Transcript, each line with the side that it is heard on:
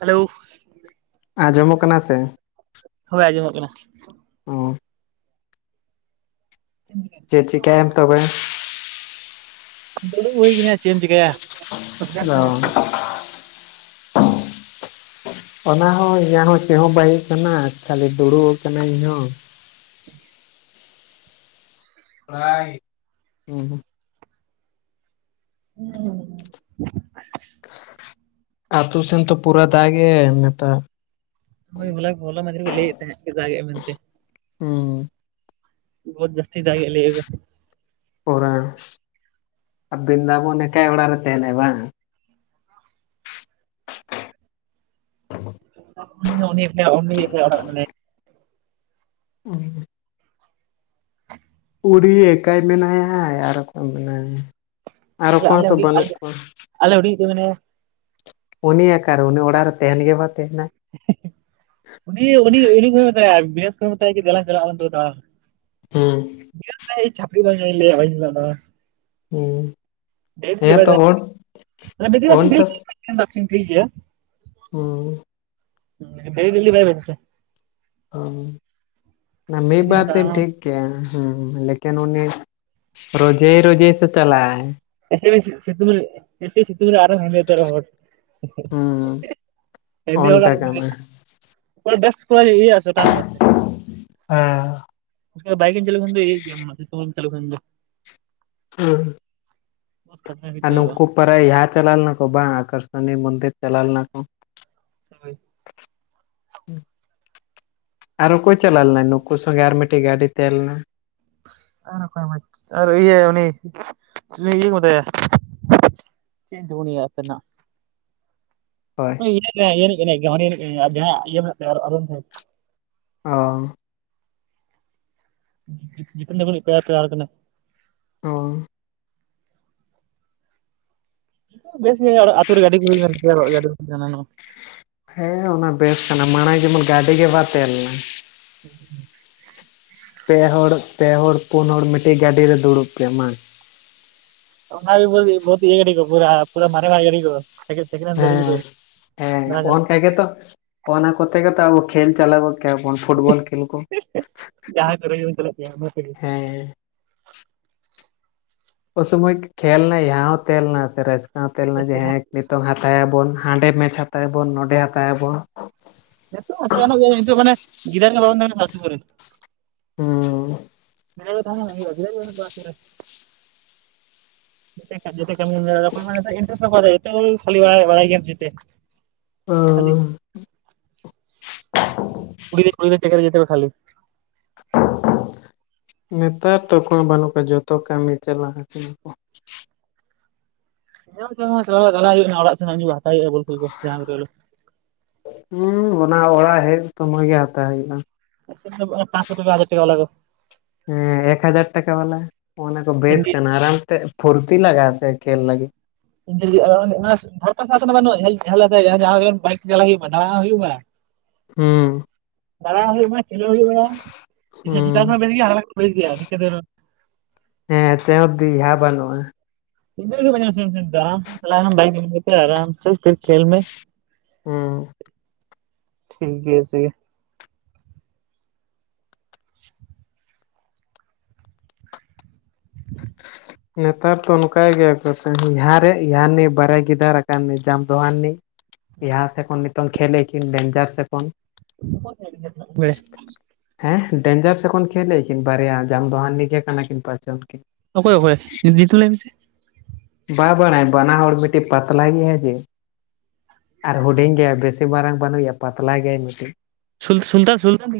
right: Hello
left: ᱟᱸᱡᱚᱢᱚᱜ ᱠᱟᱱᱟ ᱥᱮ?
right: ᱦᱳᱭ ᱟᱸᱡᱚᱢᱚᱜ ᱠᱟᱱᱟ᱾
left: ᱚ [inaudible]
right: [inaudible]
left: ᱪᱮᱜ ᱪᱮᱠᱟᱭᱟᱢ ᱛᱚᱵᱮ?
right: ᱫᱩᱲᱩᱵ ᱦᱩᱭ ᱠᱟᱱᱟ ᱪᱮᱢ ᱪᱤᱠᱟᱭᱟ᱾
left: [inaudible] [unintelligible] ᱚᱱᱟ ᱦᱚᱸ ᱤᱧᱟᱹᱜ ᱦᱚᱸ ᱪᱮᱫᱦᱚᱸ ᱪᱤᱠᱟᱹ ᱵᱟᱝ ᱦᱳᱭᱳᱜ ᱠᱟᱱᱟ ᱠᱷᱟᱹᱞᱤ ᱫᱩᱲᱩᱵ ᱠᱟᱱᱟ ᱤᱧ ᱦᱚᱸ᱾
right: [inaudible]
left: ᱯᱨᱟᱭ [inaudible]
right: [unintelligible]
left: ᱟᱛᱳ ᱥᱮᱱ ᱛᱚ ᱯᱩᱨᱟᱹ ᱫᱟᱜ ᱮᱜ ᱟᱭ ᱱᱮᱛᱟᱨ᱾
right: ᱦᱳᱭ ᱦᱚᱞᱟ ᱦᱚᱞᱟ ᱢᱟᱫᱷᱮᱨ ᱠᱚ ᱞᱟᱹᱭ ᱮᱫ ᱛᱟᱦᱮᱜ, ᱡᱮ ᱫᱟᱜ ᱮᱫᱟᱭ ᱢᱮᱱᱛᱮ᱾
left: ᱚᱸᱻ᱾
right: ᱵᱚᱦᱚᱛ ᱡᱟᱹᱥᱛᱤ ᱫᱟᱜ ᱮᱭᱟᱭ ᱞᱮᱭᱮᱜ ᱟᱠᱚ᱾
left: ᱯᱩᱨ [inaudible] ᱵᱤᱱ [inaudible] ᱮᱠᱟᱭ ᱚᱲᱟᱜ ᱨᱮ ᱛᱟᱦᱮᱱᱟᱭ ᱵᱟᱝ᱾ [inaudible]
right: [unintelligible]
left: ᱚᱸᱻ᱾ [inaudible] ᱮᱠᱟᱭ ᱢᱮᱱᱟᱭᱟ ᱟᱨ ᱚᱠᱭ ᱢᱮᱱᱟᱭ-ᱟ᱾ ᱟᱨ ᱚᱠᱚᱭ
right: ᱟᱞᱮ
left: ᱦᱚᱸᱛᱚ
right: ᱦᱤᱰᱤᱧ
left: ᱵᱟᱹᱱᱩᱜ
right: ᱤᱡ
left: ᱠᱚᱣᱟ
right: ᱟᱞᱮ ᱦᱩᱰᱤᱧᱤᱡ ᱫᱚ ᱢᱮᱱᱟᱭ-ᱟ᱾
left: ᱩᱱᱤ ᱟᱠᱟᱨᱮ ᱩᱱᱤ ᱚᱲᱟᱜ ᱨᱮ ᱛᱮᱦᱮᱱ ᱜᱮ ᱵᱟᱭ ᱛᱟᱦᱮᱱᱟ᱾
right: ᱩᱱᱤᱻ ᱩᱱᱤᱻ ᱩᱱᱤᱻ ᱯᱮ ᱢᱮᱛᱟᱭᱟ ᱵᱤᱥᱮᱥ ᱠᱚᱨᱮ ᱢᱮᱛᱟᱭᱟ ᱠᱤ ᱫᱮᱞᱟᱝ ᱪᱟᱞᱟᱜ ᱟᱞᱟᱝ ᱛᱚᱵᱮ ᱫᱟᱬᱟᱱ᱾
left: ᱦᱩᱸ᱾
right: ᱩᱭᱦᱟᱹᱨ ᱫᱟᱭ ᱪᱷᱟᱯᱲᱤ ᱵᱟᱝ ᱫᱚᱧ ᱞᱟᱹᱭᱟ ᱦᱚᱭᱛᱳ ᱫᱟᱫᱟ?
left: ᱦᱩᱸ, ᱦᱮᱸ ᱛᱚ ᱳᱴ, ᱚᱱ ᱛᱚ᱾
right: ᱠᱤᱢ ᱵᱟᱹᱠᱷᱨᱤᱧ ᱴᱷᱤᱠ ᱜᱤᱭᱟ?
left: ᱦᱩᱸ᱾
right: ᱫᱮ ᱫᱤᱞᱤ ᱵᱟᱭ ᱵᱟᱱᱪᱟ᱾
left: ᱦᱩᱸᱦᱩᱸ᱾ᱚᱱᱟ ᱢᱤ
right: ᱰᱮᱞᱤᱢ
left: ᱵᱟᱨ ᱫᱤᱱ
right: ᱫᱟᱬᱟᱱᱟ
left: ᱴᱷᱤᱠ ᱠᱮᱭᱟ ᱦᱩᱸ, ᱞᱮᱠᱤᱱ ᱩᱱᱤᱮ ᱨᱳᱡᱮᱭ ᱨᱳᱡᱮᱭ ᱥᱮ ᱪᱟᱞᱟᱜ ᱟᱭ᱾
right: ᱮᱛᱳ ᱵᱮᱥᱤᱭ ᱥᱤᱛᱩᱝ ᱞᱮᱜᱼᱟ ᱥᱤᱥᱤᱨ ᱥᱤᱛᱩᱝ ᱨᱮ ᱟᱨᱚ ᱦᱮᱸᱫᱮ ᱩᱛᱟᱹᱨᱚᱜᱼᱟ ᱦᱚᱲ, ᱦᱮᱸᱫᱮ ᱦᱚᱲ ᱟᱨ ᱠᱚᱞ ᱵᱮᱠᱥ ᱠᱷᱚᱡ ᱤᱭᱟᱹ ᱟ ᱥᱮ ᱚᱴᱟᱝᱚᱜᱼᱟ ᱥᱮ? ᱤᱥᱠᱟᱨ ᱵᱟᱭᱤᱠ ᱤᱧ ᱪᱟᱹᱞᱩ ᱠᱷᱟᱱ ᱫᱚ ᱤᱭᱟᱹᱜ ᱜᱮᱭᱟ, ᱢᱚᱡᱛᱮ ᱵᱟᱢ ᱪᱟᱞᱩ ᱠᱷᱟᱱ ᱫᱚ᱾
left: ᱦᱩᱸ᱾
right: ᱵᱚᱦᱩᱛ ᱠᱷᱟᱛᱨᱟ ᱜᱮ
left: ᱟᱨ
right: ᱪᱟᱹᱞᱩᱜᱼᱟ
left: ᱱᱩᱝᱠᱩ ᱯᱟᱨᱟᱭ ᱦᱟᱸ ᱪᱟᱞᱟᱣ ᱞᱮᱱᱟ ᱠᱚ ᱵᱟᱝ, ᱟᱠᱟᱨ ᱥᱚᱱᱤ ᱢᱚᱱᱫᱤᱨ ᱪᱟᱞᱟᱣ ᱞᱮᱱᱟ ᱠᱚ᱾
right: ᱥᱟᱸᱜᱟᱹᱭ᱾ [unintelligible]
left: ᱟᱨ ᱚᱠᱚᱭ ᱪᱟᱞᱟᱣ ᱞᱮᱱᱟᱭ ᱱᱩᱠᱩ ᱥᱚᱸᱜᱮ ᱟᱨ ᱢᱤᱫᱴᱤᱡ ᱜᱟᱹᱰᱤ ᱛᱮᱦᱮᱸ ᱞᱮᱱᱟ?
right: ᱟᱨ ᱚᱠᱚᱭ ᱢᱟ ᱟᱨ ᱤᱭᱟᱹ ᱩᱱᱤ ᱩᱱᱤ ᱤᱭᱟᱹ ᱠᱚ ᱢᱮᱛᱟᱭᱟ᱾ ᱪᱤᱫ ᱧᱩᱛᱩᱢ ᱩᱱᱤᱭᱟᱜ ᱥᱟᱹᱨᱤ ᱱᱟᱜ?
left: ᱦᱳᱭ
right: ᱤᱭᱟᱹᱨ ᱱᱟᱭ ᱤᱭᱟᱹ ᱨᱤᱱᱤᱡ ᱠᱟᱱᱟᱭ ᱩᱱᱤ ᱩᱱᱤ ᱟᱨ ᱡᱟᱦᱟᱸ ᱤᱭᱟᱹ ᱢᱮᱱᱟᱜ ᱛᱟᱭ ᱚᱲᱚᱜ ᱚᱲᱚᱜ ᱢᱩᱠᱷ᱾ [unintelligible]
left: ᱚ᱾
right: ᱡᱤᱯᱮᱱ ᱛᱟᱠᱩ ᱨᱤᱯᱮᱭᱟᱨ ᱯᱨᱟᱨ ᱠᱟᱱᱟ᱾
left: ᱚᱸ᱾
right: ᱵᱮᱥ ᱜᱮ ᱟᱨ ᱟᱛᱩ ᱨᱮ ᱜᱟᱹᱰᱤ ᱠᱚ ᱦᱩᱭ ᱞᱮᱱ ᱥᱮᱱᱚᱜ ᱟᱹᱰᱤ ᱦᱟᱱᱟ ᱱᱚ᱾
left: ᱦᱮᱸ ᱚᱱᱟ ᱵᱮᱥ ᱠᱟᱱᱟ ᱢᱟᱲᱟᱝ ᱡᱮᱢᱚᱱ ᱜᱟᱹᱰᱤ ᱜᱮ ᱵᱟ ᱛᱟᱦᱮᱸᱞᱮᱱᱟ᱾
right: ᱩᱸ ᱦᱩᱸᱜ᱾
left: ᱯᱮ ᱦᱚᱲ ᱯᱮ ᱦᱚᱲ ᱯᱩᱱ ᱦᱚᱲ ᱢᱤᱫᱴᱤᱡ ᱜᱟᱹᱰᱮ ᱨᱮ ᱫᱩᱲᱩᱵ ᱯᱮ ᱢᱟ᱾
right: ᱚᱱᱟ ᱜᱮ ᱵᱟᱹᱛ ᱵᱚᱦᱩᱛ ᱤᱭᱟᱹ ᱜᱟᱹᱰᱤ ᱠᱩ ᱯᱩᱨᱟ ᱯᱩᱨᱟ ᱢᱟᱨᱮᱱᱟᱜ ᱜᱟᱹᱰᱤ ᱠᱩ᱾ ᱥᱟᱤᱠᱮᱱ ᱥᱮᱠᱮᱱᱦᱮᱱ ᱜᱟᱹᱰᱤ
left: ᱦᱮᱸ
right: ᱵᱚᱫᱚᱞ, ᱫᱟᱬᱟᱱ ᱪᱟᱞᱟᱜ
left: ᱚᱱᱠᱟ ᱦᱮᱸ ᱜᱮᱛᱚ, ᱚᱱᱟ ᱠᱚᱛᱮ ᱜᱮᱛᱚ ᱟᱵᱚ ᱠᱷᱮᱞ ᱪᱟᱞᱟᱣ ᱜᱚᱫ ᱠᱮᱜᱼᱟ ᱵᱚᱱ᱾ ᱯᱷᱩᱴᱵᱚᱞ ᱠᱷᱮᱞ ᱠᱚ,
right: ᱡᱟᱦᱟᱸᱭ ᱠᱚᱨᱮ ᱜᱮᱵᱚᱱ ᱪᱟᱞᱟᱜ ᱜᱮᱭᱟ ᱚᱱᱟ ᱛᱮᱜᱮ
left: ᱦᱮᱸ᱾ ᱚ ᱥᱚᱢᱚᱭ ᱠᱷᱮᱞᱱᱟ ᱭᱟᱸᱦᱟ ᱦᱚᱸ ᱛᱮᱦᱮᱞᱮᱱᱟ ᱯᱨᱟᱭᱤᱪ ᱠᱚᱦᱚᱸ ᱛᱮᱦᱮᱞᱮᱱᱟ ᱡᱮᱦᱮᱸᱠ᱾ ᱱᱤᱛᱚᱝ ᱦᱟᱛᱟᱭᱟᱵᱚᱱ ᱦᱟᱸᱰᱮ ᱢᱮᱪ ᱦᱟᱛᱟᱭᱟᱵᱚᱱ ᱱᱚᱸᱰᱮ ᱦᱟᱛᱟᱭᱟᱵᱚᱱ᱾
right: ᱱᱮᱛᱚᱜ ᱦᱟᱛᱟᱣ ᱜᱟᱱᱚᱜ ᱜᱮᱭᱟ ᱱᱤᱛᱚᱜ ᱢᱟᱱᱮ ᱜᱤᱨᱟᱱ [unintelligible] ᱵᱷᱟᱜᱜᱚ ᱠᱚ ᱨᱮ᱾
left: ᱦᱩᱸ᱾
right: ᱜᱤᱨᱟᱢ ᱨᱮ ᱛᱟᱦᱮᱸᱞᱮᱱᱟ ᱠᱷᱟᱜᱮ ᱦᱩᱭᱩᱜᱼᱟ ᱪᱮᱫᱟᱜ ᱪᱚ ᱩᱤᱟᱹᱜ ᱵᱟ ᱥᱩ ᱨᱮ᱾ ᱢᱤᱫ ᱴᱮᱱ ᱠᱟᱨᱡᱚ ᱛᱮ ᱠᱟᱹᱢᱤᱢ ᱧᱮᱞᱟ ᱛᱚᱠᱷᱚᱱ ᱢᱟᱱᱮ ᱤᱱᱴᱨᱮᱥᱴ ᱥᱟᱵᱚᱜ ᱟ ᱨᱮ ᱮᱴᱟ ᱳᱭ ᱠᱷᱟᱞᱤ ᱯᱟᱭᱮ ᱵᱟᱲᱟᱭ ᱜᱮᱭᱟᱢ ᱡᱤᱛᱮ᱾ ᱠᱷᱟᱞᱤ,
left: ᱦᱩᱸ
right: ᱠᱩᱲᱤ ᱜᱤᱫᱟᱹᱨ ᱠᱩᱲᱤ ᱪᱮᱠ ᱨᱮ ᱡᱟᱛᱮ ᱠᱚ ᱠᱷᱟᱞᱤ᱾
left: [inaudible] ᱱᱮᱛᱟᱨ ᱛᱚ ᱚᱠᱚᱭ ᱦᱚ ᱵᱟᱹᱱᱩᱜ ᱠᱚᱣᱟ ᱡᱚᱛᱚ ᱠᱟᱹᱢᱤ ᱪᱟᱞᱟᱣ ᱟᱠᱟᱱᱟ ᱠᱚ᱾
right: ᱪᱟᱞᱟᱣ ᱪᱟᱞᱟᱜ ᱦᱩᱭᱩᱜ ᱠᱟᱱᱟ ᱚᱲᱟᱜ ᱥᱮᱱᱟᱜ ᱜᱮ ᱦᱟᱛᱟᱣ ᱦᱩᱭᱩᱜᱼᱟ ᱵᱚᱞ ᱠᱷᱮᱞ ᱠᱚ ᱡᱟᱦᱟᱸ ᱞᱮᱠᱟ ᱨᱮ᱾
left: ᱦᱩᱸ ᱚᱱᱟ ᱚᱲᱟᱜ ᱦᱮᱡ ᱥᱩᱢᱚᱭ ᱜᱮ ᱦᱟᱛᱟᱣ ᱦᱩᱭᱩᱜᱼᱟ᱾
right: ᱟᱞᱮ ᱥᱮᱱ ᱫᱚ ᱯᱟᱸᱥᱥᱚ ᱴᱟᱠᱟ ᱦᱟᱡᱟᱨ ᱴᱟᱠᱟ ᱟᱞᱟᱜᱼᱟ᱾
left: ᱦᱮᱸ ᱮᱠ ᱦᱟᱡᱟᱨ ᱴᱟᱠᱟ ᱵᱟᱞᱟ ᱚᱱᱟ ᱠᱚ ᱵᱮᱥ
right: ᱤᱱᱰᱤ
left: ᱠᱟᱱᱟ ᱟᱨᱟᱢ ᱛᱮ ᱯᱷᱩᱨᱛᱤ ᱞᱟᱜᱟᱜᱼᱟ ᱥᱮ ᱠᱷᱮᱞ ᱞᱟᱹᱜᱤᱫ᱾
right: ᱤᱧ ᱴᱷᱮ ᱡᱩᱫᱤ ᱟᱨᱟᱣ [unintelligible] ᱠᱟᱱᱟ ᱥᱮ᱾ ᱫᱷᱟᱨ ᱯᱟᱥᱟ ᱦᱚᱸ ᱛᱚ ᱵᱟᱹᱱᱩᱜ ᱦᱮᱡ ᱦᱚᱞᱮᱛᱮ ᱡᱟᱦᱟᱸ ᱜᱮ ᱵᱟᱭᱤᱠ ᱛᱮ ᱪᱟᱞᱟᱜ ᱦᱩᱭᱩᱜ ᱢᱟ ᱫᱟᱬᱟᱱ ᱦᱩᱭᱩᱜ ᱢᱮ᱾
left: ᱦᱩᱸ᱾
right: ᱫᱟᱬᱟ ᱦᱚᱸ ᱦᱩᱭᱩᱜ ᱢᱟ ᱠᱷᱮᱞ ᱦᱚᱸ ᱦᱩᱭᱩᱜ ᱦᱚᱸ ᱤᱧ ᱦᱚ
left: ᱦᱩᱸ
right: ᱪᱮᱛᱟᱱ ᱠᱷᱚᱱᱟ ᱵᱮᱞ ᱜᱮᱭᱟ ᱟᱨᱠᱷᱟ ᱠᱩᱠᱞᱤ ᱜᱮᱭᱟ ᱱᱤᱠᱟᱹ ᱛᱮᱫᱚ
left: ᱦᱮᱸ ᱪᱮ ᱚᱫ ᱫᱤᱦᱟᱸ ᱵᱟᱹᱱᱩᱜᱼᱟ᱾
right: [unintelligible] ᱟᱨᱟᱢ ᱛᱮ ᱪᱟᱞᱟᱣ ᱮᱱᱟᱢ ᱵᱟᱭᱤᱠ ᱤᱫᱤ ᱠᱟᱛᱮ ᱟᱨᱟᱢ ᱥᱮ ᱯᱷᱤᱨ ᱠᱷᱮᱞ ᱢᱮ᱾
left: ᱦᱩᱸ
right: ᱴᱷᱤᱠ ᱜᱮᱭᱟ ᱥᱮ ᱜᱮ [unintelligible]
left: ᱱᱮᱛᱟᱨ ᱫᱚ ᱚᱱᱠᱟ ᱜᱮᱭᱟᱭ ᱠᱚᱥᱮ ᱫᱷᱟᱨᱮ ᱤᱦᱟᱨᱱᱤ ᱵᱟᱨᱭᱟ ᱜᱤᱫᱟᱹᱨ ᱟᱠᱟᱱᱤ ᱡᱟᱢ ᱫᱚᱦᱟ ᱨᱤᱱᱤᱡ ᱤᱦᱟ ᱥᱮ ᱠᱷᱚᱱ ᱱᱤᱛᱚᱝ ᱠᱷᱮᱞᱮᱠᱤᱱ ᱰᱮᱧᱡᱟᱨ ᱥᱮᱠᱷᱚᱱ
right: ᱩ [unintelligible] ᱮ
left: ᱦᱮᱸ ᱰᱮᱧᱡᱟᱨ ᱥᱮ ᱠᱷᱚᱱ ᱠᱷᱮᱞᱼᱟ ᱠᱤᱱ ᱵᱟᱨᱭᱟ ᱡᱟᱢ ᱫᱚᱦᱟᱱᱤ ᱜᱮ ᱠᱟᱱᱟ ᱠᱤᱱ ᱯᱟᱪᱮ ᱩᱱᱚᱠᱤᱱ
right: ᱚᱠᱚᱭ ᱚᱠᱚᱭ [inaudible] ᱞᱟᱹᱭ ᱢᱮᱥᱮ
left: ᱵᱟ ᱵᱟᱲᱟᱭ ᱵᱟᱱᱟ ᱦᱚᱲ ᱢᱤᱫᱴᱤᱡ ᱯᱟᱛᱞᱟ ᱜᱮᱭᱟᱭ ᱡᱮ ᱟᱨ ᱦᱩᱰᱤᱧ ᱜᱮᱭᱟᱭ ᱵᱮᱥᱤ ᱢᱟᱨᱟᱝ ᱵᱟᱹᱱᱩᱭᱟ ᱯᱟᱛᱞᱟ ᱜᱮᱭᱟᱭ ᱢᱤᱫᱴᱤᱡ
right: ᱥᱩ ᱩᱞᱛᱟᱱ ᱥᱩᱞᱛᱟᱱ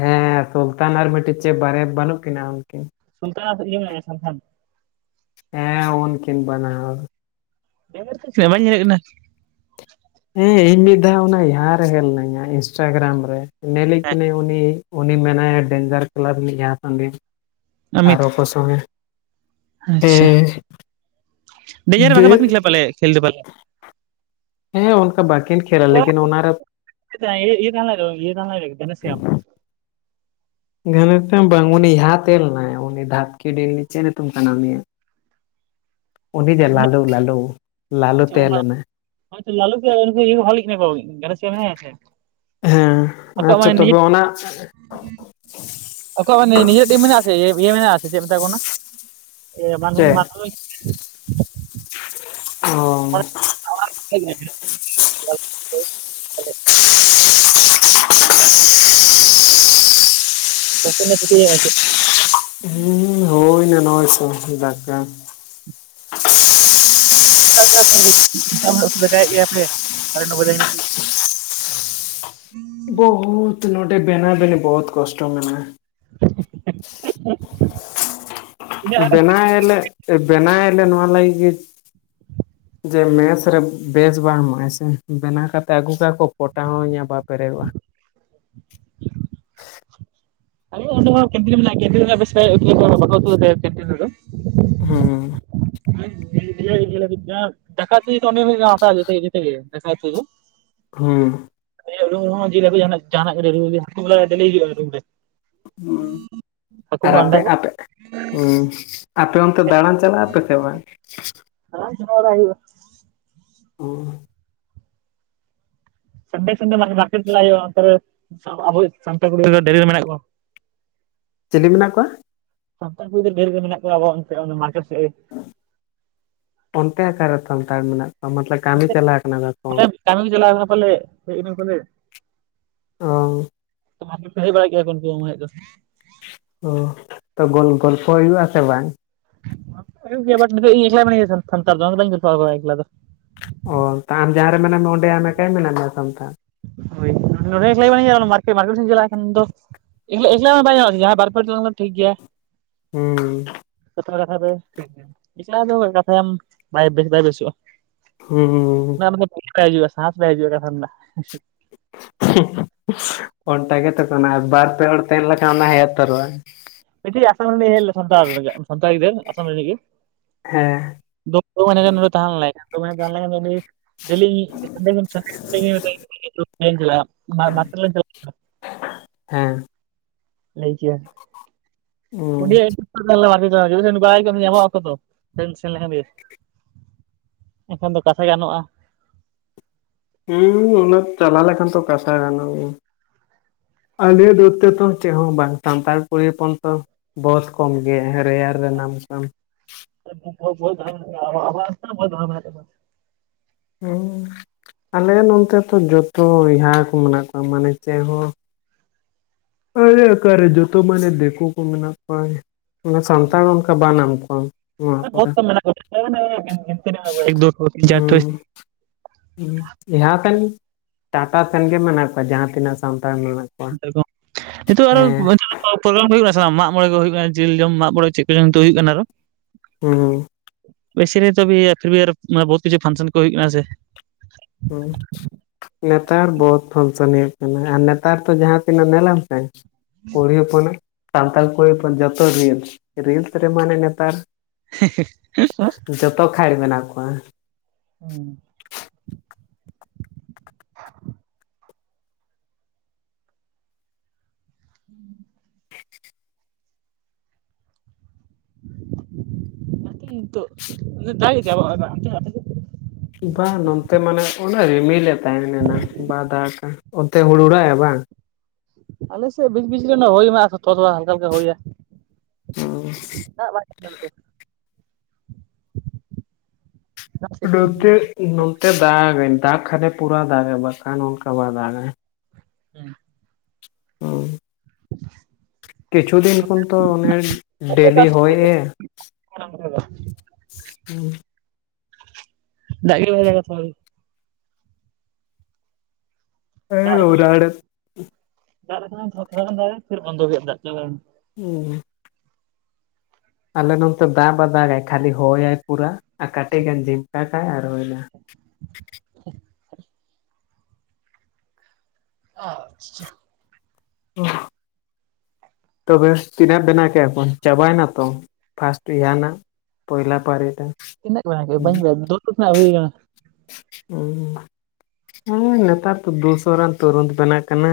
left: ᱦᱮᱸ ᱥᱩᱞᱛᱟᱱ ᱟᱨ ᱢᱤᱫᱴᱤᱡ ᱪᱮᱫ ᱵᱟᱨᱭᱟ ᱵᱟᱹᱱᱩᱜ ᱠᱤᱱᱟᱹ ᱩᱱᱠᱤᱱ
right: ᱥᱩᱞᱛᱟᱱ ᱟᱨ ᱤᱭᱟ ᱢᱮᱱᱟᱭᱟ ᱥᱟᱞᱠᱷᱟᱱ
left: ᱦᱮᱸ ᱩᱱᱚ ᱠᱤᱱ ᱵᱟᱱᱟ ᱦᱚᱲ
right: [inaudible] ᱵᱟᱹᱧ ᱧᱮᱞᱮᱫ ᱠᱤᱱᱟᱹ
left: ᱦᱮᱸ ᱤᱧ ᱢᱤᱫ ᱫᱷᱟᱣ ᱚᱱᱟ ᱡᱟᱦᱟᱸᱨ ᱨᱮ ᱦᱮᱡ ᱞᱮᱱᱟᱹᱭ ᱧᱟ ᱤᱱᱥᱴᱟᱜᱨᱟᱢ ᱨᱮ ᱱᱮᱞᱮᱠᱤᱱᱟᱹ
right: ᱦᱮᱸ
left: ᱠᱤᱱᱟᱹᱧ ᱩᱱᱤ ᱩᱱᱤ ᱢᱮᱱᱟᱭᱟ ᱰᱮᱧᱡᱟᱨ ᱠᱞᱟᱵᱽ ᱨᱤᱱ ᱡᱟᱦᱟᱸ [inaudible]
right: ᱚᱢᱤᱛ
left: ᱟᱨᱚᱠᱚ ᱥᱚᱝᱮ ᱮᱻ
right: ᱟᱪᱪᱷᱟ ᱰᱮᱧᱡᱟᱨ ᱵᱟᱜᱮ ᱵᱟᱠᱤᱱ ᱠᱷᱮᱞᱟ ᱯᱟᱞᱮ ᱠᱷᱮᱞ ᱫᱚ ᱯᱟᱞᱮ
left: ᱦᱮᱸ ᱚᱱᱠᱟ ᱵᱟᱹᱠᱤᱱ ᱠᱷᱮᱹᱞᱟ ᱞᱮᱠᱤᱱ ᱚᱱᱟᱨᱮ
right: [inaudible]
left: ᱜᱷᱟᱱᱮᱛᱮ ᱵᱟᱝ ᱩᱱᱤ ᱩᱱᱤ ᱡᱟᱸᱦᱟ ᱛᱮ ᱮᱞᱱᱟᱭ ᱩᱱᱤ ᱫᱷᱷᱟᱠᱤ ᱰᱤ ᱱᱤᱪ ᱪᱮᱫ ᱧᱩᱛᱩᱢ ᱠᱟᱱᱟ ᱩᱱᱤᱭᱟᱜ ᱩᱱᱤ ᱡᱮ ᱞᱟᱞᱩ ᱞᱟᱞᱩ ᱞᱟᱞᱩ ᱛᱮᱞᱱᱮᱟ
right: ᱦᱚᱭ ᱛᱚ ᱞᱟᱞᱩ ᱜᱮ ᱱᱩᱠᱩ ᱤᱭᱟᱹ [inaudible] ᱞᱤᱱᱟ ᱠᱚ [inaudible] ᱢᱮᱱᱟᱭᱼᱟ ᱥᱮ
left: ᱦᱮᱸ
right: ᱟᱠᱳᱭᱟᱜ
left: ᱟᱪᱪᱷᱟ
right: ᱢᱟᱭ
left: ᱛᱚᱵᱮ
right: ᱱᱤᱛ
left: ᱚᱱᱟ
right: ᱟᱠᱳᱭᱟᱜ ᱢᱟ ᱱᱤᱡ ᱱᱤᱡᱮᱨᱟᱹ ᱴᱤᱢ ᱢᱮᱱᱟᱜ ᱟᱥᱮ ᱤᱭᱟᱹ ᱢᱮᱱᱟᱜ ᱟᱥᱮ [inaudible] ᱪᱮᱫ ᱢᱮᱛᱟ ᱠᱚ ᱠᱟᱱᱟ ᱮ ᱢᱟᱱᱵᱷᱩᱢ ᱢᱟᱱ
left: [inaudible] ᱚᱸ
right: [unintelligible]
left: [unintelligible]
right: [inaudible]
left: ᱦᱩᱸᱢ ᱦᱳᱭᱱᱟ ᱱᱚᱭ ᱥᱚ [inaudible] ᱫᱟᱠᱟ
right: [inaudible]
left: ᱵᱚᱦᱩᱛ ᱱᱚᱰᱮᱸ ᱵᱮᱱᱟ ᱵᱤᱱᱤ ᱵᱚᱦᱩᱛ ᱠᱚᱥᱚᱴᱚ ᱢᱮᱱᱟᱜᱼᱟ
right: [inaudible]
left: ᱵᱮᱱᱟᱣ ᱟᱞᱮ ᱵᱮᱱᱟᱣ ᱟᱞᱮ ᱱᱚᱣᱟ ᱞᱟᱹᱜᱤᱫ ᱜᱮ ᱡᱮ ᱢᱮᱥ ᱨᱮ ᱵᱮᱥ ᱵᱟᱝ ᱮᱢᱚᱜᱟᱭ ᱥᱮ ᱵᱮᱱᱟᱣ ᱠᱟᱛᱮ ᱟᱹᱜᱩ ᱠᱟᱜ ᱠᱚᱴᱟ ᱦᱚᱸ ᱤᱧᱟᱹᱜ ᱵ [inaudible] ᱯᱮᱨᱮᱜᱼᱟ
right: ᱟᱞᱮᱭᱟᱜ ᱦᱚᱛᱚ ᱠᱮᱱᱴᱤᱱ ᱢᱮᱱᱟᱜᱼᱟ ᱠᱮᱱᱴᱤᱱ ᱨᱮᱫᱚ ᱵᱮᱥ ᱛᱮ ᱩᱛᱩ ᱵᱟᱠᱳ ᱩᱛᱩ ᱟᱞᱮᱭᱟ ᱠᱮᱱᱴᱤᱱ ᱨᱮᱫᱚ
left: ᱦᱩᱸ
right: [inaudible] [inaudible]
left: ᱦᱩᱸ
right: ᱩᱱᱤᱭᱟᱜ ᱨᱩᱢ ᱨᱮᱦᱚᱸ ᱡᱤᱞ ᱦᱟᱹᱠᱩ ᱡᱟᱦᱟᱱᱟᱜ ᱜᱮ ᱰᱮᱞᱦᱤ ᱟᱼᱦᱟᱹᱠᱩ ᱰᱚᱞᱮ ᱰᱮᱞᱤ ᱦᱤᱡᱩᱜᱼᱟ ᱨᱩᱢ ᱨᱮ
left: ᱚᱸ
right: ᱦᱟᱹᱠᱩ
left: ᱟᱨ
right: ᱠᱚ
left: ᱟᱯᱮ
right: ᱟᱱᱰᱟ ᱠᱚ
left: ᱟᱯᱮ ᱚᱸ ᱟᱯᱮ ᱚᱱᱛᱮ ᱫᱟᱬᱟᱱ ᱪᱟᱞᱟᱜ ᱟᱯᱮ ᱥᱮ ᱵᱟᱝ?
right: ᱪᱟᱞᱟᱣ ᱪᱟᱞᱟᱣ ᱵᱟᱲᱟ ᱦᱩᱭᱩᱜᱼᱟ
left: ᱚᱸ
right: ᱥᱚᱱᱰᱮ ᱥᱚᱱᱰᱮ ᱢᱟᱱᱮ ᱢᱟᱨᱠᱮᱴ ᱦᱩᱭᱩᱜᱼᱟ ᱚᱱᱚᱛᱮᱨᱮ ᱟᱵᱳ ᱥᱟᱱᱛᱟᱲ ᱠᱚ ᱜᱮ [inaudible] ᱢᱮᱱᱟᱜ ᱠᱚᱣᱟ
left: ᱪᱤᱞᱤ ᱢᱮᱱᱟᱜ ᱠᱚᱣᱟ?
right: ᱥᱟᱱᱛᱟᱲ ᱜᱤᱫᱟᱹᱨ ᱰᱷᱮᱨ ᱜᱮ ᱢᱮᱱᱟᱜ ᱠᱚᱣᱟ ᱟᱵᱚ ᱚᱱᱛᱮ ᱚᱱᱟ ᱢᱟᱨᱠᱮᱴ ᱥᱮᱫ ᱨᱮ
left: ᱚᱱᱛᱮ ᱚᱠᱟᱨᱮ ᱥᱟᱱᱛᱟᱲ ᱢᱮᱱᱟᱜ ᱠᱚᱣᱟ ᱢᱚᱛᱞᱚᱵ ᱠᱟᱹᱢᱤ ᱪᱟᱞᱟᱣ ᱠᱟᱱᱟ ᱛᱠᱚ
right: ᱠᱟᱹᱢᱤ ᱠᱚ ᱪᱟᱞᱟᱣ ᱠᱟᱱᱟ ᱯᱟᱞᱮ ᱦᱳᱭᱚᱱᱟᱠᱚᱨᱮ
left: ᱚ
right: ᱛᱚ ᱢᱟᱨᱠᱮᱴ ᱠᱚ ᱦᱮᱡ ᱵᱟᱲᱟᱜ ᱜᱮᱭᱟ ᱠᱚ [inaudible]
left: ᱚ ᱛᱚ ᱜᱚᱞ ᱜᱚᱞᱯᱚ ᱦᱩᱭᱩᱜ ᱟ ᱥᱮ ᱵᱟᱝ
right: ᱦᱩᱭᱩᱜ ᱜᱮᱭᱟ ᱵᱟᱴ ᱱᱤᱛᱳᱜ ᱤᱧ ᱮᱠᱞᱟ ᱢᱤᱱᱟᱹᱧᱟ ᱥᱟᱱᱛᱟᱲ ᱫᱚ [inaudible]
left: ᱚ ᱛᱚ ᱟᱢ ᱡᱟᱦᱟᱸ ᱨᱮ ᱢᱮᱱᱟᱢ ᱢᱮᱭᱟ ᱚᱸᱰᱮ ᱟᱢ ᱮᱠᱟᱭ ᱢᱮᱱᱟᱜ ᱢᱮᱭᱟ ᱥᱟᱱᱛᱟᱲ
right: ᱦᱳᱭ [inaudible] ᱪᱟᱞᱟᱜ ᱠᱷᱟᱱ ᱫᱚ [inaudible]
left: ᱦᱩᱸ
right: ᱡᱚᱛᱚ ᱠᱟᱛᱷᱟ ᱫᱚ ᱴᱷᱤᱠ ᱜᱮᱭᱟ ᱮᱠᱞᱟ ᱫᱚ ᱠᱟᱛᱷᱟᱭᱟᱢ ᱵᱟᱭ ᱵᱮᱥ ᱵᱟᱭ ᱵᱮᱥᱚᱜᱼᱟ
left: ᱦᱩᱸ ᱦᱩᱸ ᱦᱩᱸ
right: [inaudible] ᱥᱟᱦᱚᱥ ᱵᱟᱭ ᱦᱤᱡᱩᱜᱼᱟ ᱠᱟᱛᱷᱟ ᱨᱮᱱᱟᱜ
left: ᱚᱱᱴᱟ ᱜᱮᱛᱚ ᱠᱚᱱᱟ ᱵᱟᱨ ᱯᱮ ᱛᱟᱦᱮ ᱞᱮᱱᱠᱷᱟᱱ ᱚᱱᱟ ᱦᱮᱸ ᱩᱛᱟᱹᱨᱚᱜᱼᱟ
right: ᱢᱤᱫᱴᱤᱡ ᱟᱥᱟᱢ ᱨᱮᱱᱤᱡ ᱦᱮᱡ ᱞᱮᱱᱟ ᱥᱟᱱᱛᱟᱲ ᱥᱟᱱᱛᱟᱲ ᱜᱤᱫᱟᱹᱨ ᱟᱥᱟᱢ ᱨᱤᱱᱤᱡ ᱜᱮ
left: ᱦᱮᱸ
right: [unintelligible] ᱰ [inaudible]
left: ᱦᱮᱸ
right: ᱞᱟᱹᱭᱠᱮᱭᱟ
left: ᱦᱩᱸ
right: ᱩᱱᱤᱭᱟᱜ [inaudible] ᱧᱟᱢᱚᱜ ᱟᱠᱚ ᱛᱚ ᱥᱮᱱ ᱞᱮᱠᱷᱟᱱ ᱜᱮ ᱮᱱᱠᱷᱟᱱ ᱫᱚ ᱠᱟᱛᱷᱟ ᱜᱟᱱᱚᱜᱼᱟ
left: ᱦᱩᱸ ᱩᱱᱟ ᱪᱟᱞᱟᱣ ᱞᱮᱠᱷᱟᱱ ᱛᱚ ᱠᱟᱛᱷᱟ ᱜᱟᱱᱚᱜ ᱜᱮᱭᱟ ᱟᱞᱮ ᱱᱚᱛᱮ ᱫᱚ ᱪᱮᱫ ᱦᱚᱸ ᱵᱟᱝ ᱥᱟᱱᱛᱟᱲ ᱠᱩᱲᱤ ᱦᱚᱯᱚᱱᱛᱚ ᱵᱚᱦᱚᱛ ᱠᱚᱢ ᱜᱮ ᱨᱮᱭᱟᱨ ᱨᱮ ᱱᱟᱢ ᱥᱟᱢ
right: [inaudible]
left: ᱦᱮᱸ ᱟᱞᱮ ᱱᱚᱱᱛᱮ ᱫᱚ ᱡᱚᱛᱚ ᱮᱦᱟ ᱠᱚ ᱢᱮᱱᱟᱜ ᱠᱚᱣᱟ ᱢᱟᱱᱮ ᱪᱮᱫ ᱦᱚᱸ ᱟᱞᱮ ᱚᱠᱟᱨᱮ ᱡᱚᱛᱚ ᱢᱟᱱᱮ ᱫᱮᱠᱩ ᱠᱚ ᱢᱮᱱᱟᱜ ᱠᱚᱣᱟ ᱢᱟᱱᱮ ᱥᱟᱱᱛᱟᱲ ᱚᱱᱠᱟ ᱵᱟ ᱱᱟᱢ ᱠᱚᱣᱟᱢ
right: [inaudible]
left: ᱮᱦᱟ ᱛᱮᱱ ᱴᱟᱴᱟ ᱥᱮᱱ ᱜᱮ ᱢᱮᱱᱟᱜ ᱠᱚᱣᱟ ᱡᱟᱦᱟᱸ ᱛᱤᱱᱟᱹᱜ ᱥᱟᱱᱛᱟᱲ ᱢᱮᱱᱟᱜ ᱠᱚᱣᱟ
right: ᱱᱤᱛᱳᱜ ᱟᱨᱚ
left: ᱦᱮᱸ
right: ᱦᱩᱭᱩᱜ ᱠᱟᱱᱟ ᱥᱮ ᱵᱟᱝ ᱢᱟᱜ ᱢᱚᱬᱮ ᱠᱚ ᱦᱩᱭᱩᱜ ᱠᱟᱱᱟ ᱡᱤᱞ ᱡᱚᱢ ᱢᱟᱜ ᱢᱚᱬᱮ ᱪᱮᱫ ᱠᱚᱪᱚᱝ ᱦᱩᱭᱩᱜ ᱠᱟᱱᱟ ᱟᱨᱚ
left: ᱦᱩᱸᱦᱩᱸ
right: ᱢᱟᱱᱮ ᱵᱚᱦᱩᱛ ᱠᱤᱪᱷᱩ ᱯᱷᱟᱱᱥᱮᱱ ᱠᱚ ᱦᱩᱭᱩᱜ ᱠᱟᱱᱟ ᱥᱮ
left: ᱦᱳᱭ ᱱᱮᱛᱟᱨ ᱵᱚᱦᱩᱛ ᱯᱷᱟᱱᱥᱚᱱ ᱦᱩᱭᱩᱜ ᱠᱟᱱᱟ ᱟᱨ ᱱᱮᱛᱟᱨ ᱛᱚ ᱡᱟᱦᱟᱸ ᱛᱤᱱᱟᱹᱜ ᱧᱮᱞᱟᱢ ᱥᱮ ᱠᱩᱲᱤ ᱦᱚᱯᱚᱱᱟᱜ ᱥᱟᱱᱛᱟᱲ ᱠᱩᱲᱤ ᱦᱚᱯᱚᱱ ᱡᱚᱛᱚ ᱨᱤᱞᱥ ᱨᱤᱞᱥ ᱨᱮ ᱢᱟᱱᱮ ᱱᱮᱛᱟᱨ ᱡᱚᱛᱚ ᱠᱷᱟᱱ ᱢᱮᱱᱟᱜ ᱠᱚᱣᱟ
right: ᱦᱩᱸ ᱦᱮᱸ ᱟᱨᱠᱤ ᱱᱤᱛᱳᱜ ᱫᱟᱜ ᱜᱮᱜ ᱜᱮᱭᱟᱭ ᱚᱱᱛᱮ ᱟᱯᱮᱥᱮᱫ
left: ᱵᱟᱝ ᱱᱚᱱᱛᱮ ᱢᱟᱱᱮ ᱚᱱᱮ ᱨᱤᱢᱤᱞᱮ ᱛᱟᱦᱮ ᱮᱱᱟᱝ ᱵᱟ ᱫᱟᱜᱠᱟᱜᱼᱟ ᱚᱱᱛᱮ ᱦᱩᱲᱩ ᱦᱩᱲᱟᱣᱮᱜᱼᱟ ᱵᱟᱝ
right: ᱟᱞᱮᱥᱮᱫ ᱵᱤ ᱵᱤᱡᱞᱤ ᱨᱮᱱᱟᱜ [inaudible] ᱛᱷᱚᱲᱟ ᱦᱟᱞᱠᱟ ᱦᱟᱞᱠᱟ ᱦᱩᱭᱟ
left: ᱚ
right: ᱫᱟᱜ ᱵᱟᱭ ᱫᱟᱜ ᱮᱫᱟ ᱱᱚᱛᱮ ᱫᱟᱜ ᱥᱤᱥᱴᱮᱢ ᱦᱩᱸ,
left: ᱱᱚᱛᱮ ᱱᱚᱱᱛᱮ ᱫᱟᱜᱟᱭ ᱫᱟᱜ ᱠᱷᱟᱱᱮ ᱯᱩᱨᱟ ᱫᱟᱜᱟᱭ ᱵᱟᱝᱠᱷᱟᱱ ᱚᱱᱠᱟ ᱵᱟᱭ ᱫᱟᱜᱟᱭ
right: ᱦᱮᱸ
left: ᱦᱩᱸ ᱠᱤᱪᱷᱩ ᱫᱤᱱ ᱠᱷᱚᱱᱛᱚ ᱚᱱᱮ ᱰᱮᱞᱤ ᱦᱚᱭᱮᱜᱼᱮ
right: ᱚᱱᱟ ᱠᱚᱫᱚ ᱵᱟᱸ
left: ᱦᱮᱸ [unintelligible]
right: ᱫᱟᱜ ᱜᱤ ᱵᱷᱟᱞᱮ ᱜᱟᱥᱟᱣ ᱫᱟᱜ
left: ᱦᱮᱸ
right: ᱞᱮᱠᱷᱟᱱ
left: ᱚᱨᱟᱲ
right: ᱫᱟᱜ ᱞᱮᱠᱷᱟᱱ ᱛᱷᱚᱲᱟ ᱜᱟᱱ ᱫᱟᱜᱟᱭ ᱯᱷᱤᱨ ᱵᱚᱱᱫᱚ ᱠᱮᱜ ᱫᱟᱜ ᱪᱟᱵᱟᱭ ᱱᱟ
left: ᱩᱸ ᱟᱞᱮ ᱱᱛᱮ ᱫᱟᱜ ᱵᱟ ᱫᱟᱜᱟᱭ ᱠᱷᱟᱹᱞᱤ ᱦᱚᱭᱟᱭ ᱯᱩᱨᱟᱹ ᱟᱨ ᱠᱟᱹᱴᱤᱡ ᱜᱟᱱ ᱡᱷᱤᱢᱠᱟ ᱠᱟᱭ ᱟᱨ ᱦᱩᱭᱱᱟ
right: [inaudible] ᱟᱪᱪᱷᱟ
left: ᱦᱮ [unintelligible] ᱛᱚᱵᱮ ᱛᱤᱱᱟᱹᱜ ᱵᱮᱱᱟᱣ ᱠᱮᱭᱟᱵᱚᱱ ᱪᱟᱵᱟᱭᱱᱟ ᱛᱚ ᱯᱷᱟᱥᱴ ᱭᱟᱱᱟᱜ ᱯᱚᱭᱞᱟ ᱯᱟᱨᱤᱴᱟ
right: ᱛᱤᱱᱟᱹᱜ ᱠᱟᱱᱟ ᱵᱟᱹ ᱧ ᱵᱟᱰᱟᱭᱟ ᱡᱚᱛᱚ ᱴᱩᱠᱩᱱᱟᱜ ᱦᱳᱭ ᱠᱟᱱᱟ
left: ᱦᱮᱸ ᱱᱮᱛᱟᱨ ᱫᱚ ᱫᱩᱥᱚ ᱨᱟᱱ ᱛᱩᱨᱩᱫ ᱵᱮᱱᱟᱜ ᱠᱟᱱᱟ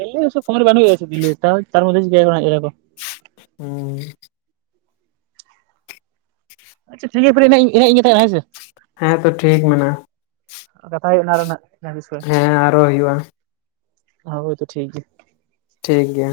right: ᱫᱤᱞᱞᱤ ᱥᱚᱵ ᱠᱷᱚᱢ ᱨᱮ ᱵᱟᱝᱟᱱ ᱦᱩᱭᱭᱟᱪᱮ ᱫᱤᱞᱤ ᱛᱟᱨᱚᱫ ᱜᱮᱠᱚ
left: ᱦᱩᱸ
right: ᱟᱪᱪᱷᱟ ᱴᱷᱤᱠ ᱯᱟᱨᱤᱱᱟᱜ ᱜᱮᱱᱟᱜ ᱠᱟᱛᱷᱟᱭ ᱫᱟ ᱦᱳᱭ ᱥᱮ
left: ᱦᱮᱸ ᱛᱚ ᱴᱷᱤᱠ ᱢᱮᱱᱟᱜᱼᱟ
right: ᱠᱟᱛᱷᱟ ᱦᱩᱭᱩᱜ ᱱᱟ ᱟᱨᱦᱚᱸ ᱱᱟᱦ
left: ᱦᱮᱸ ᱟᱨᱚ ᱦᱩᱭᱩᱜᱼᱟ
right: ᱦᱳᱭ ᱛᱚ ᱴᱷᱤᱠ ᱜᱮᱭᱟ
left: ᱴᱷᱤᱠ ᱜᱮᱭᱟ